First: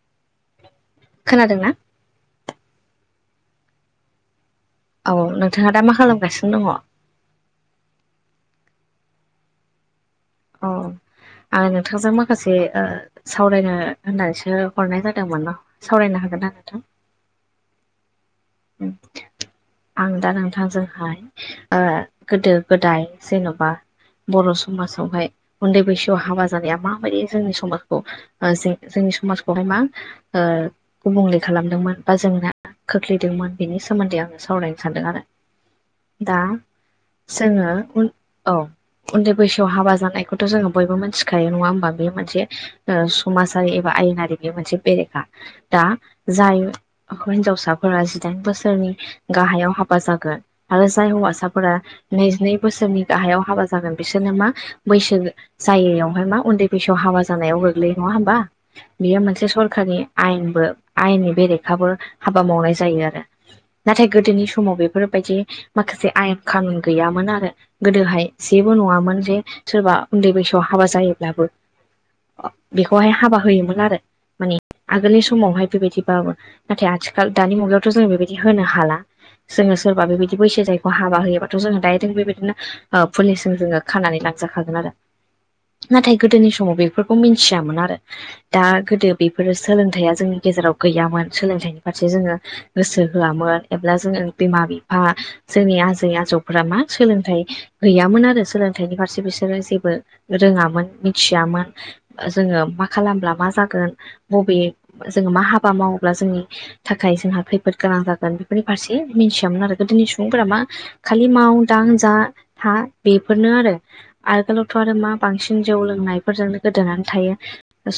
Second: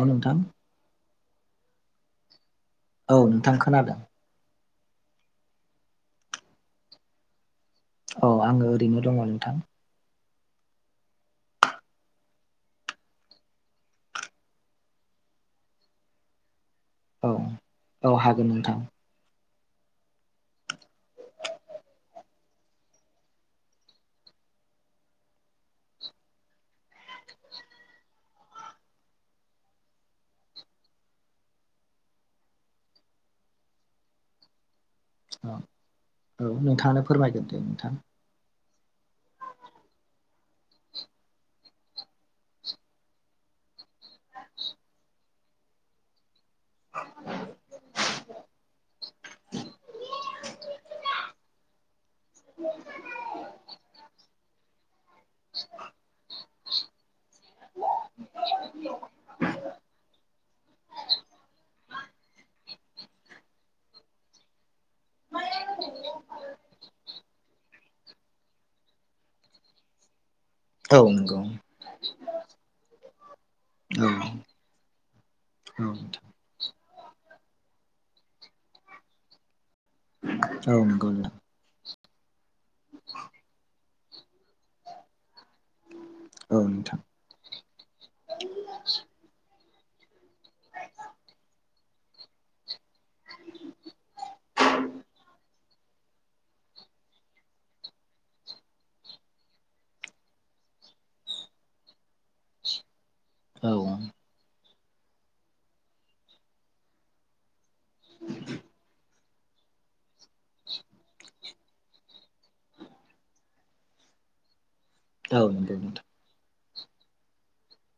औ नोंथां। खोनादोंना? औ नोंथां खोनादों। औ नोंथाङा दा मा खालामगासिनो दङ'? औ आङो ओरैनो दङ' नोंथां। अ। आं नोंथांजों माखासे ओ सावरायनो होननानैसो हरनाय जादोंमोन। सावरायनो हागोनना नोंथां? औ, औ हागोन नोंथां। आं दा नोंथांजोंहाय ओ गोदो- गोदाय जेन'बा बर' समाजावहाय उन्दै बैसोआव हाबा जानाया माबायदि जोंनि समाजखौ ओ जों जोंनि समाजखौहाय मा ओ गुबुंले खालामदोंमोन बा जोंना खोख्लै -दोंमोन बेनि सोमोन्दै आङो सावरायनो सानदों आरो। औ दा औ नोंथाङानो फोरमायगोन दे जोङो नोंथां उन औ उन्दै बैसोआव हाबा जानायखौथ' जोङो बयबो मिथिखायो नङा होमबा? बेयो मोनसे समाजारि एबा आयेनारि बे मोनसे बेरेखा। दा जाय हिनजावसाफोरा जिदाइन बोसोर गाहायाव हाबा जागोन आरो जाय हौवासाफोरा नैजिनै बोसोरनि गाहायाव हाबा जागोन बिसोरनो मा बैसो जायैयावहाय मा उन्दै बैसोआव हाबा जानायाव गोग्लैयो नङा होमबा? बियो मोनसे सरकारि आयेनबो आयेननि बेरेखाबो हाबा मावनाय जायो आरो। नाथाय गोदोनि समाव बेफोरबायदि माखासे आयेन खानुन गैयामोन आरो। गोदोहाय जेबो नङामोन जे सोरबा उन्दै बैसोआव हाबा औ नंगौ जायोब्लाबो बेखौहाय हाबा होयोमोन आरो औ माने आगोलनि समावहाय औ नोंथां बेबायदिबाबो। नाथाय आथिखाल दानि मुगायावथ' जों बेबायदि होनो हाला जोङो सोरबा बेबायदि बैसो औ जायैखौ नंगौ हाबा नोंथां होयो। जोंङो दायो बेबायदिनो पुलिससिम जोङो खानानै ला जाखागोन आरो नाथाय गोदोनि औ समाव नोंथां बेफोरखौ मिथियामोन आरो। दा गोदो बेफोरो सोलोंथाइया जोंनि गेजेराव गैयामोन। सोलोंथाइनि फारसे जोङो गोसो होआमोन एब्ला जोङो बिमा बिफा जोंनि आजै आजौफोरा मा सोलोंथाइ गैयामोन आरो सोलोंथाइनि फारसे बिसोरो जेबो रोङामोन मिथियामोन जोङो मा खालामब्ला मा औ जागोन बबे जोङो मा हाबा मावोब्ला जोंनि थाखाय जोंहा खै जोबोद गोनां जागोन बेफोरनि फारसे मिथियामोन आरो गोदोनि सुबुंफोरा मा खालि माव दां जा था बेफोरनो आरो। आगोलावथ' आरो मा औ बांसिन नंगौ जौ नोंथां लोंनाय फोरजोंनो गोदोनानै थायो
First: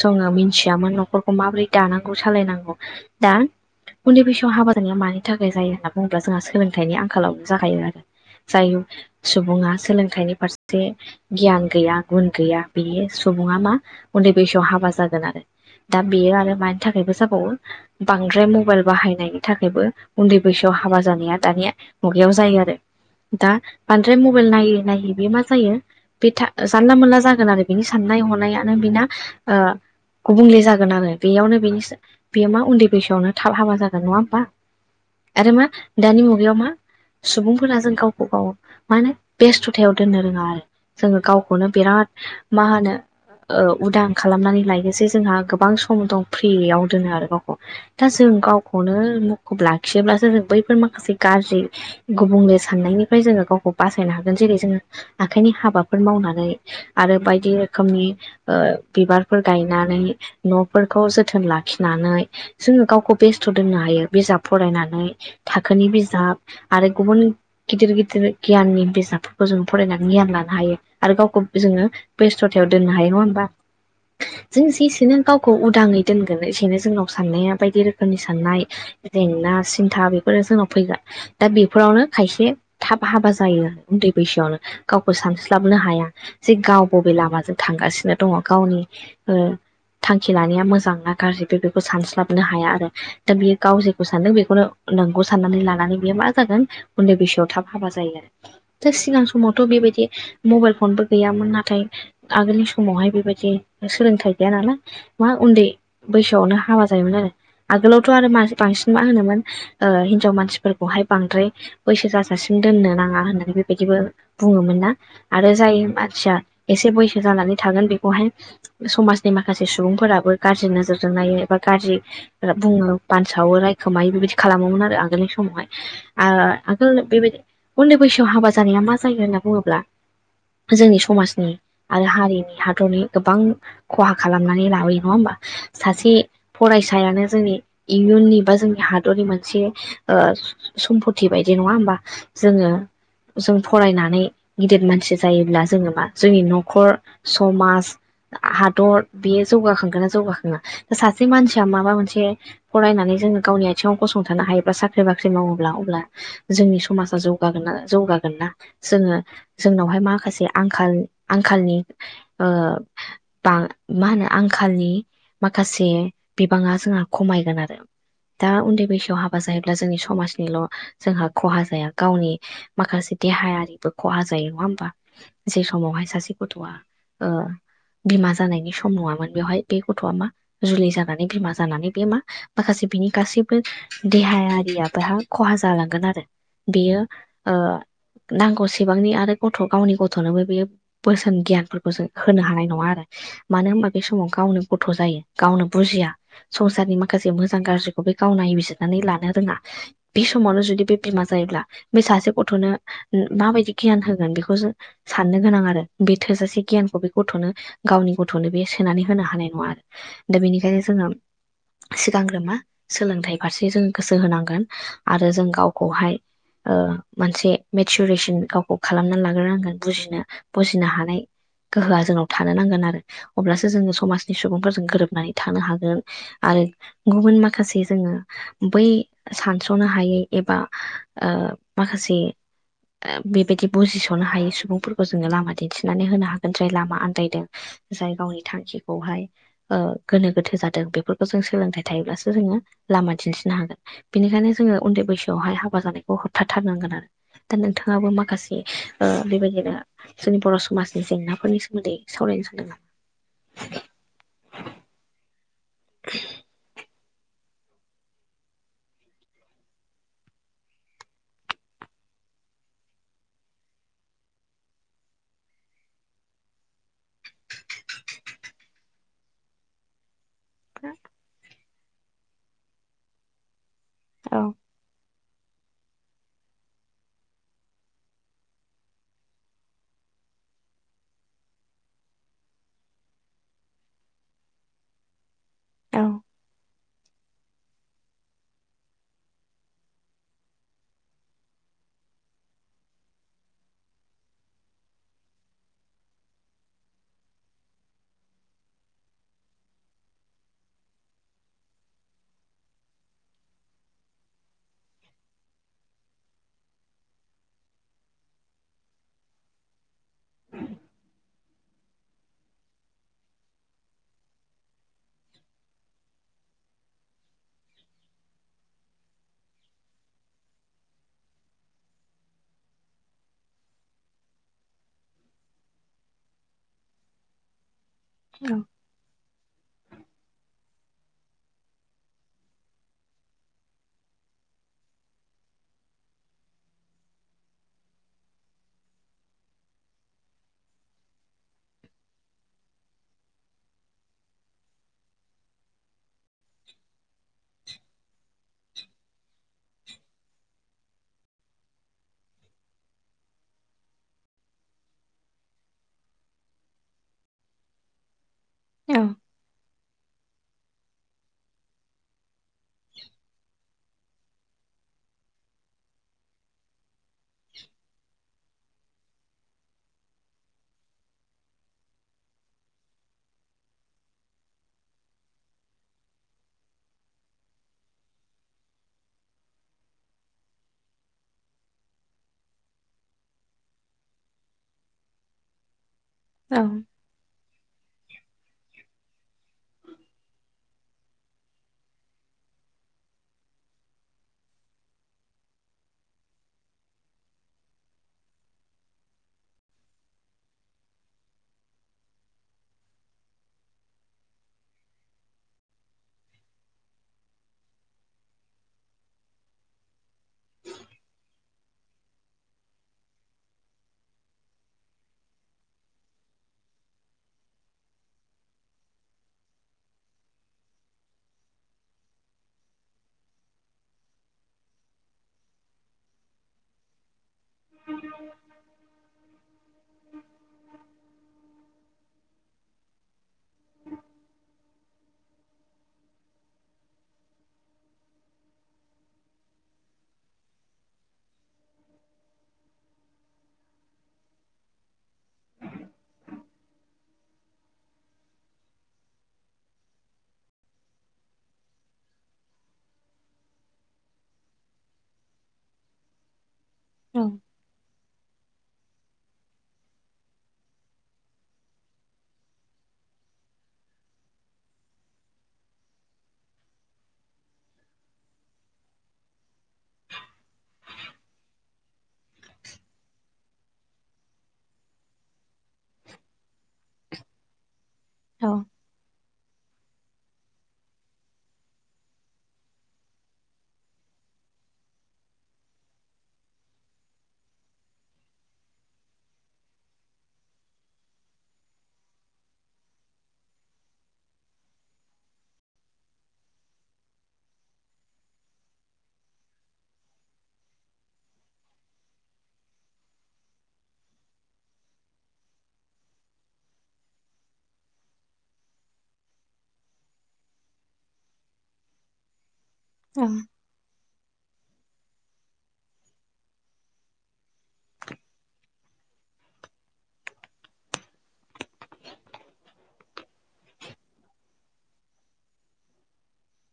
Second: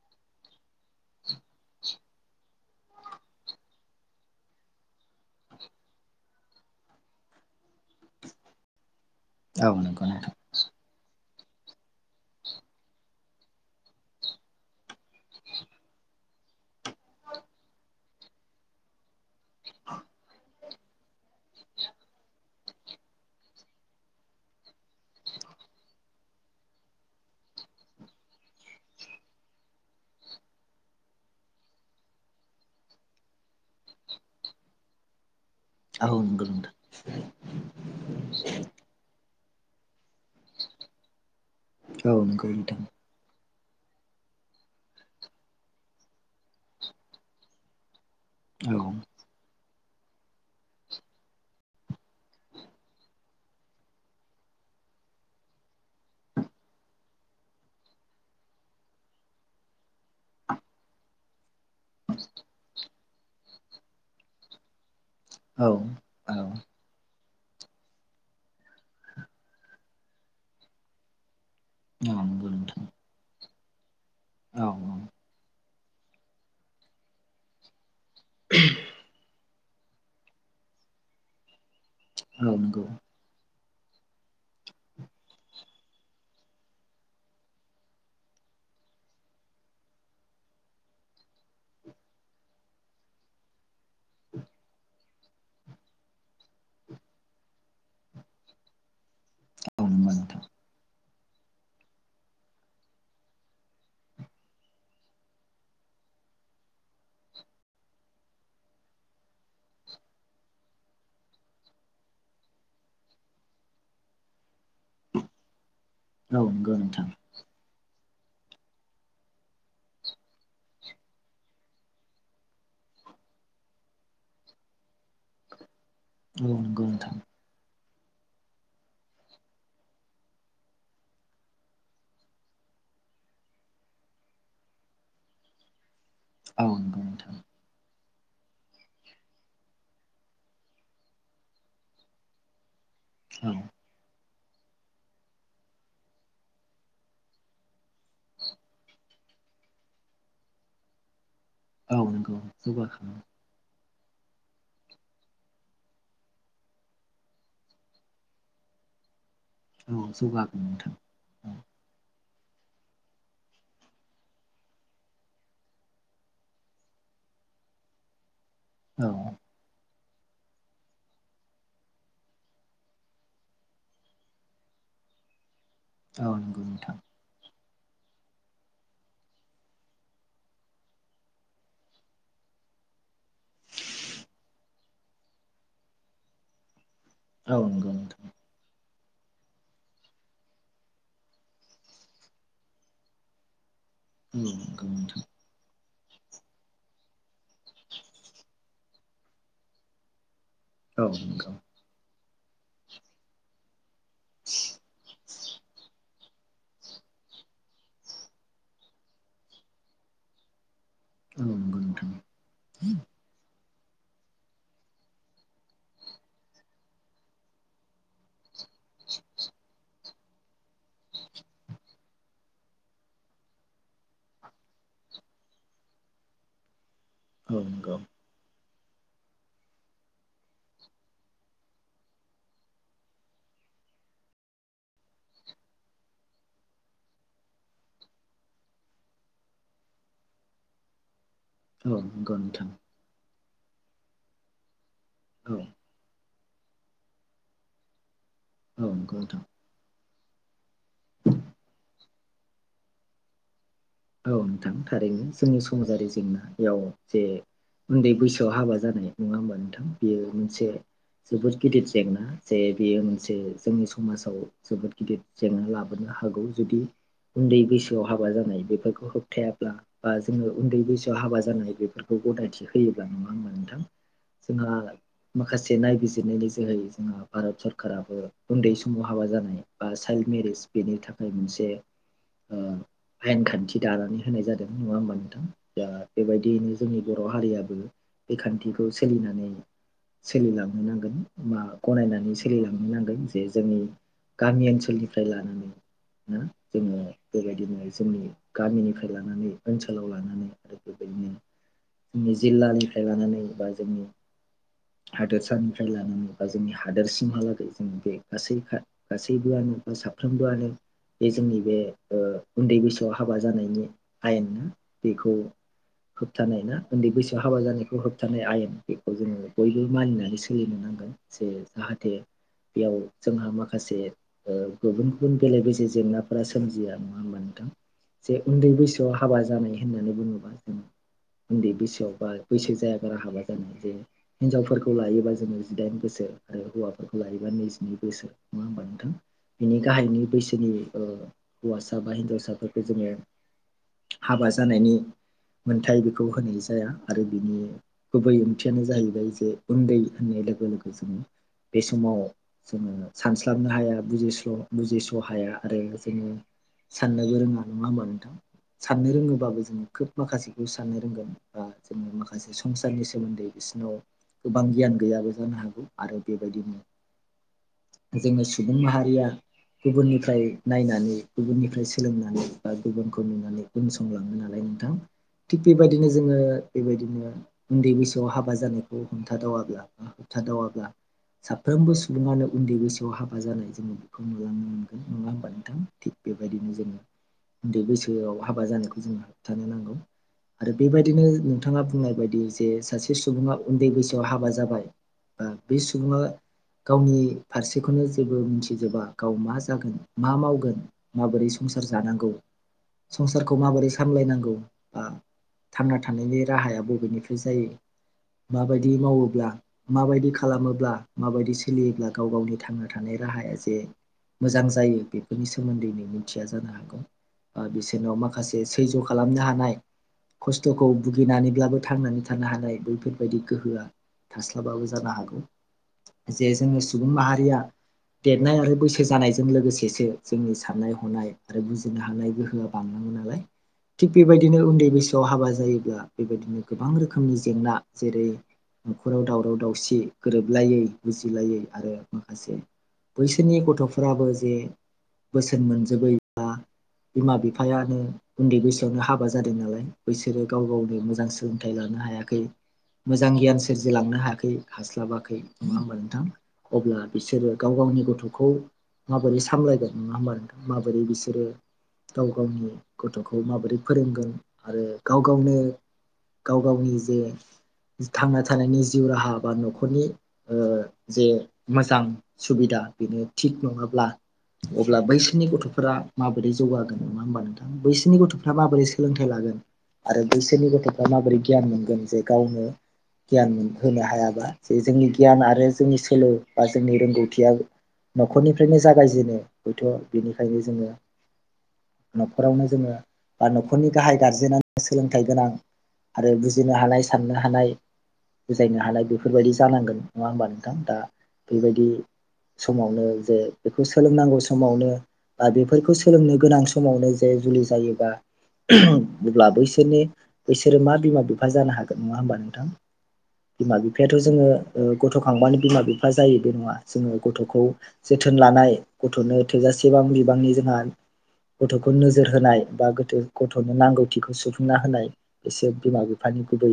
जोङो मिथियामोन न'खरखौ माबोरै दानांगौ सालायनांगौ। दा उन्दै बैसोआव हाबा जारिया मानि थाखाय जायो होनना बुङोब्ला जोंहा सोलोंथाइनि आंखालावनो जागायो आरो। जाय औ सुबुङा नंगौ नोंथां सोलोंथाइनि फारसे जे गियान गैया गुन गैया बेयो सुबुङा मा उन्दै बैसोआव हाबा जागोन आरो। दा बेयो आरो मानि थाखायबो जाबावो बांद्राय म मबाइल बाहायनायनि थाखायबो उन्दै बैसोआव हाबा जानाया दानिया मुगायाव जायो आरो। दा बांद्राय मबाइल नायै नायै बे मा जायो बे था जानला मोनला जागोन आरो बिनि साननाय हनायानो बिना ओ गुबुंले जागोन आरो बेयावनो बेनि बेयो मा उन्दै बैसोआवनो थाब हाबा जागोन नङा होमबा आरो मा? औ दानि नंगौ मुगायाव मा नोंथां सुबुंफोरा जों गावखौ गाव मा होनो बेस्थुथायाव दोननो रोङा आरो जोंङो गावखौनो औ बिराद नंगौ मा नोंथां होनो उदां खालामनानै लायोसै जोंहा गोबां सम दं फ्रियाव दोनो आरो गावखौ दा जों औ गावखौनो मुखुब लाखियोब्लासो जों बैफोर माखासे गाज्रि गुबुंले साननायनिफ्राय जोङो गावखौ बासायनो हागोन जेरै जोङो आखाइनि हाबाफोर मावनानै आरो बायदि रोखोमनि बिबारफोर गायनानै न'फोरखौ जोथोन लाख खिनानै जोङो गावखौ बेस्थ' दोननो हायो बिजाब फरायनानै। औ थाखोनि बिजाब औ आरो गुबुन गिदिर गिदिर गियाननि बिजाबफोरखौ जों फरायनानै गियान लानो हायो आरो गावखौ जोङो बेस् नंगौ सथायाव नोंथां दोननो हायो नङा होनोमबा जों औ जेसेनो गावखौ उदाङै दोनगोन एसेनो जोंनाव साननाया बायदि रोखोमनि साननाय जेंना सिन्था बेफोरो जोंनाव फैगोन। दा बेफोरावनो खायसे औ नंगौ थाब हाबा जायो आरो उन्दै बैसोआवनो गावखौ सानस्लाबनो हाया। जे गाव बबे लामाजों थांगासिनो दङ। गावनि ओ थांखि लानाया मोजां ना गाज्रि बे बे सानस्लाबनो हाया आरो। दा बेयो गाव जेखौ सानदों बेखौनो नोंगौ साननानै लानानै बेयो मा जागोन उन्दै बैसोआव थाब हाबा जायो आरो। दा सिगां समावथ' औ बेबायदि नंगौ मबाइल फनबो गैयामोन। नाथाय आगोलनि समावहाय बेबायदि सोलोंथाइ गैया नालाय मा उन्दै बैसोआवनो हाबा जायोमोन आरो आगोलावथ' आरो मा बांसिन मा होनोमोन हिनजाव मानसिफोरखौहाय बांद्राय बैसो जाजासिम दोननो नाङा होननानै बेबायदिबो बुङोमोन ना आरो जायो आरो आदसा नोंथां औ नंगौ एसे नोंथां बैसो जानानै थागोन बेखौहाय समाजनि माखासे सुबुंफोराबो गाज्रि नोजोरजों नायो एा गाज्रि बुङो बानसावो रायखोमायो बेबायदि खालामोमोन आरो आगोलनि समावहाय औ नंगौ आगोल नोंथां बेबायदि उन्दै बैसोआव हाबा जानाया मा जायो होनना बुङोब्ला जोंनि समाजनो आरो हारिनि हादरनि गोबां खहा खालामनानै लाबोयो नङा होमबा सासे औ नंगौ फरायसायानो नोंथां जोंनि इयुननि बा जोंनि हादरनि मोनसे सम्पथि बायदि नङा होमबा जोंङो औ जों फरायनानै गिदिर मानसि जायोब्ला जोङो मा जोंनि न'खर समाज हादर बेयो जौगाखांगोना जौगाखाङा सासे से मानसिया माबा औ मोनसे नंगौ जौगाखां फरायनानै जोंङो गावनि बिथिङाव गसंथानो हायोबा साख्रि बाख्रि मावोब्ला अब्ला जोंनि समाजा जौगागोना जौगागोन ना जोंङो औ जोंनावहाय माखासे जौगागोन आंखाल नोंथां आंखालनि ब मा होनो आंखालनि माखासे बिबाङा जोंहा खमायगोन आरो दा उन्दै औ बैसोआव हाबा जाहैबाय अब्ला जोंनि समाजनिल' जोंहा खहा जाया गावनि माखासे देहायारिबो खहा जायो नङा होमबा जे समावहाय औ सासे नंगौ गथ'आ नोंथां बिमा जानायनि सम नङामोन बेवहाय बे गथ'आ मा जुलि जागोन बिमा जानानै बे मा माखासे बिनि गासैबो देहायारिया बेहा खहा जालांगोन आरो बेयो ओ औ नंगौ नोंथां नांगौसे बिसेबांनि आरो गथ गावनि गथनोबो बे बोसोन गियानफोरखौ जों होनो हानाय नंङा आरो मानो होनबा बे समाव औ गावनो नंगौ गथ' जायो नोंथां गावनो बुजिया संसारनि माखासे मोजां गाज्रिखौ बे गाव नायबिजिरनानै लानो रोङा बे समावनो जुदि बे औ बिमा नंगौ जायोब्ला बे सासे गथ'नो माबायदि गियान होगोन बेखौ साननो गोनां आरो बे थोजासे गियानखौ बे गथ'नो गावनि गथ'नो बे सोनानै होनो हानाय नङा आरो दा बेनिखायनो जोङो औ नंगौ नोंथां सिगांग्रोमा सोलोंथाइ फारसे जों गोसो होनांगोन आरो जों गावखौहाय मोनसे मेचुरेसन गाव खालामनानै लाग्रांगोन बुजिनो बुजिनो हानाय गोहोआ जोंनाव थानो नांगोन आरो अब्लासो जोङो समाजनि सुबुंफोरजों गोरोब नानै थानो हागोन आरो गुबुन औ माखासे नंगौ जोङो बै सानस्र'नो हायै एबा माखासे बेबायदि बुजिस'नो हायि सुबुंफोरखौ जोङो लामा दिन्थिनानै होनो हागोन जाय लामा आन्दायदों। जाय गावनि थांखिखौहाय गोनो गोथो जादों बेफोरखौ जों सोलोंथाइ औ थायोब्लासो नंगौ जोङो नोंथां लामा दिन्थिनो हागोन। बेनिखायनो जोङो उन्दै बैसोआवहाय औ हाबा जानाय। ब होबथाथारनांगोन आरो दा नोंथाङाबो माखासे औ नंगौ नोंथां बेबायदिनो जोंनि बर' समाजनि जेंनाफोरनि सोमोन्दै सावरायनो सानदों आं औ नोंथां थारैनो जोंनि समाजारि जेंनायाव जे उन्दै बैसोआव हाबा जानाय नङा होमबा नोंथां बियो मोनसे जोबोद गिदिर जेंना जे बेयो मोनसे जोंनि समाजाव जोबोद गिदिर जेंना लाबोनो हागौ जुदि उन्दै बैसोआव हाबा जानाय बे होबथायाब्ला बा जोङो उन्दै नामा? बैसोआव हाबा जानाय बेफोरखौ बेखौ गनायथि होयोब्ला नङा होनबा नोंथां औ जोंहा माखासे नायबिजिरनायनि जोहै जोंहा भारत सरकाराबो उन्दै समाव हाबा जानाय बा चाइल्ड मेरिेज बेनि थाखाय मोनसे आयेनखान्थि दानानै होनाय जादों नङा होमबा नोंथां दा औ बेबायदियैनो जोंनि बर' हारियाबो बे खान्थिखौ सोलिनानै सोलिलांनो नांगोन बा गनायनानै सोलिलांनो नांगोन जे जोंनि गामि ओनसोलनिफ्राय लानानै ना जोङो बेबायदिनो जोंनि गामिनिफ्राय लानानै ओनसोलाव लानानै आरो बेबायदिनो जोंनि जिल्लानिफ्राय लानानै बा जोंनि हादोरसानिफ्राय लानानै बा जोंनि हादोरसिमहालागै जों बे गासै गासैबोआनो बा साफ्रोमबोआनो बे जोंनि बे उन्दै बैसोआव हाबा जानायनि आयेननाा बेखौ होबथानाय ना उन्दै बैसोआव हाबा जानायखौ होबथानाय आयेन बेखौ जोङो बयबो मानिनानै सोलिनो नांगोन। जे जाहाथे बेयाव जोंहा माखासे गुबुन गुबुन बेले बेजे जेंनाफोरा सोमजिया नङा होमबा नोंथां? जे औ उन्दै बैसोआव हाबा जानाय होननानै बुङोबा जों उन्दै बैसोआव बा बैसो जाया बारा हाबा जानानै जे हिनजावफोरखौ लायोबा जोङो जिदाइन बोसोर आरो हौवाफोरखौ लायोबा नैजिनै बोसोर नङा होमबा नोंथां? बिनि गाहायनि बैसोनि हौवासा बा हिनजावसाफोरखौ जोङो हाबा जानायनि मोनथाय बेखौ होनाय जाया आरो बिनि गुबै ओंथियानो जाहैबाय जे उन्दै होननाय लोगो लोगो जोङो बे समाव जोङो सानस्लाबनो हाया बुजिस्ल' बुजिस्ल' हाया आरो जोङो साननोबो रोङा नङा होमबा नोंथां? साननो रोङोबाबो जोङो खोब माखासेखौ साननो रोंगोन बा जोङो माखासे संसारनि सोमोन्दै बिसिोरनाव गोबां गियान गैयाबो जानो हागौ आरो बेबादिनो जोंओ सुबुं माहारिया गुबुननिफ्राय नायनानै गुबुननिफ्राय सोलोंनानै गुबुनखौ नुनानै उनसंलाङो नालाय नोंथां। थिग बेबायदिनो जोङो बेबायदिनो उन्दै बैसोआव हाबा जानायखौ हमथादावाब्ला होबथ दावब्ला साफ्रोमबो सुबुङानो उन्दै बैसोआव हाबा जानाय जोङो बेखौ नुलांनो मोनगोन। नङा होमबा नोंथां? थिग औ बेबायदिनो जोङो उन्दै बैसोआव हाबा जानायखौ जोंङो होबथानो नांगौ। आरो बेबायदिनो नोंथाङा बुंनाय बायदि जे सासे सुबुङा उन्दै बैसोआव हाबा जाबाय। बे सुबुङा गावनि फारसेखौनो जेबो मिथिजोबा गाव मा जागोन मा मावगोन। माबोरै संसार जानांगौ? संसारखौ माबोरै सामलायनांगौ बा थांना थानायनि राहाया बबेनिफ्राय जायो, माबायदि मावोब्ला? माबायदि खालामोब्ला माबायदि सोलियोब्ला गाव गावनि थांना थानाय राहाया जे मोजां जायो बेफोरनि सोमोन्दै मिथिया जानो हागौ। बिसोरनाव माखासे सैज्य' खालामनो हानाय खस्थ'खौ भुगिनानैब्लाबो थांनानै थानो हानाय बैफोरबायदि गोहोआ थास्लाबाबो जानो हागौ, जे जोङो सुबुं माहारिया देरनाय आरो बैसो जानायजों लोगोसेसो जोंनि साननाय हनाय आरो बुजिनो हानाय गोहोआ बांनांगौ नालाय थिग बेबायदिनो उन्दै बैसोआव हाबा जायोब्ला बेबायदिनो गोबां रोखोमनि जेंना जेरै न'खराव दावराव दावसि गोरोबलायै बुजिलायै आरो माखासे बैसोरनि गथ'फोराबो जे बोसोन मोनजोबैब्ला बिमा बिफायानो उन्दै बैसोआवनो हाबा जादों नालाय बैसोरो गाव गावनो मोजां सोलोंथाइ लानो हायाखै। मोजां गियान सोरजिलांनो हायाखै हास्लाबाखै नङा मोनथां? अब्ला औ बिसोरो गाव गावनि गथ'खौ माबोरै सामलायगोन नङा होमबा [inaudible] नों माबोरै बिसोरो गाव गावनि गथ'खौ माबोरै फोरोंगोन आरो गाव गावनो गाव गावनि जे थांना थानायनि जिउ राहा बा न'खरनि जे मोजां सुबिदा बेनो थिग नङाब्ला अब्ला बैसोरनि गथ'फोरा माबोरै जौगागोन? नङा होमबा नोंथां? बैसोरनि गथ'फ्रा औ माबोरै सोलोंथाइ लागोन। आरो बैसोरनि गथ'फ्रा माबोरै गियान मोनगोन जे गावनो गियान मोन होनो हायाबा जे जोंनि गियान आरो जोंनि सोलो बा जोंनि रोंगौथिया न'खरनिफ्रायनो जागायजेनो हयथ' बेनिखायनो जोङो न'खरावनो जोङो बा न'खरनि गाहाय गारजेेनानो सोलोंथाइ गोनां आरो बुजिनो हानाय साननो हानाय बुजायनो हानाय बेफोरबायदि जानांगोन नङा होमबा नोंथां? दा बेबायदि समावनो जे बेखौ सोलोंनांगौ समावनो बा बेफोरखौ सोलोंनो गोनां स समावनो जे जुलि जायोबा अब्ला बैसोरनि बैसोरो मा बिमा बिफा जानो हागोन नङा होमबा नोंथां? [unintelligible] बिमा बिफायाथ' जोङो ओ गथ'खांबानो बिमा बिफा जायो बे नङा जोङो गथ'खौ जोथोन लानाय गथ'नो थोजासे बां बिबांनि जोंहा गथ'खौ नोजोर होनाय बा गोथो गथ'नो नांगौथिखौ सुफुंना होनाय बिसोर बिमा बिफानि गुबै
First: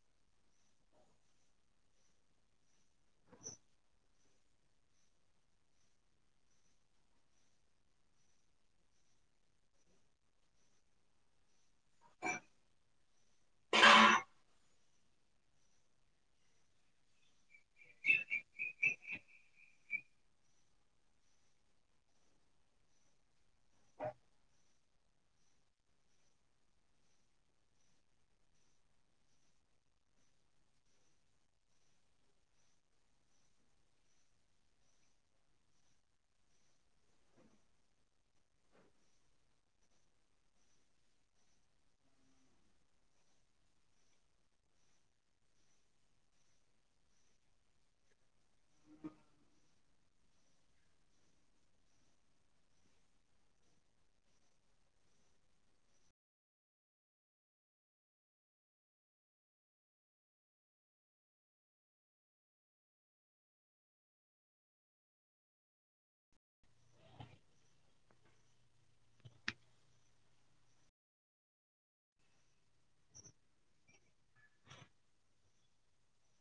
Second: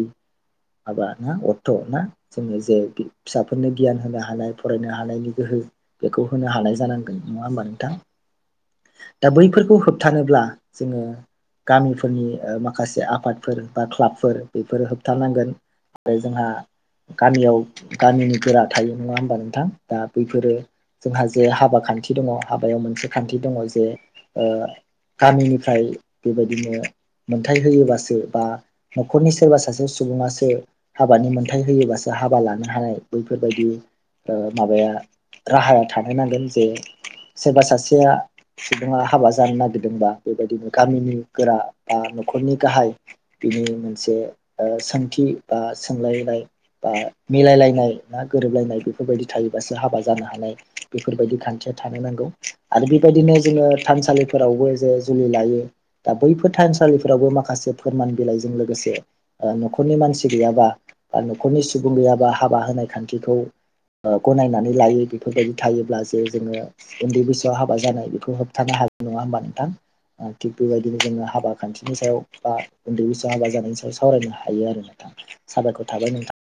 माबा ना अर्थ' ना? जोङो जे फिसाफोरनो गियान होनो हानाय फरायनो हानायनि गोहो बेखौ होनो हानाय जानांगोन नङा होमबा नोंथां दा बै फोरखौ होबथानोब्ला जोङो गामिफोरनि ओ माखासे आफादफोर बा क्लाबफोर बेफोरो होबथानांगोन। आरो जोंहा गामियाव गामिनि गोरा थायो नङा होमबा नोंथां? दा बैफोरो जोंहा जे हाबा खान्थि दङ हाबायाव मोनसे खान्थि दङ जे ओ गामिनिफ्राय बेबायदिनो मोनथाय होयोबासो बा न'खरनि सोरबा सासे सुबुङासो हाबानि मोनथाय होयोबासो हाबा लानो हानाय बैफोरबायदि ओ माबाया राहाया थानो नांगोन जे सोरबा सासेया सुबुङा हाबा जानो नागिरदोंबा बेबायदिनो गामिनि गोरा बा न'खरनि गाहाय बिनि मोनसे ओ सोंथि बा सोंलायनाय बा मिलायलायनाय ना गोरोबलायनाय बेफोरबायदि थायोबासो हाबा जानो हानाय बेफोरबायदि खान्थिया थानो नांगौ आरो बेबायदिनो जोङो थानसालिफोरावबो जे जुलि लायो। दा बैफोर थानसालिफोरावबो माखासे फोरमान बिलाइजों लोगोसे ओ न'खरनि मानसि गैयाबा बा न'खरनि सुबुं गैयाबा हाबा होनाय खान्थिखौ ओ गनायनानै लायो बेफोरबायदि थायोब्ला जे जोङो उन्दै बैसोआव हाबा जानाय बेखौ होब थानो हागोन नङा होमबा नोंथां ओ थिग बेबायदिनो जोङो हाबा खान्थिनि सायाव बा उन्दै बैसोआव हाबा जानायनि सायाव सावरायनो हायो आरो नोथां साबायखर थाबाय नोंथां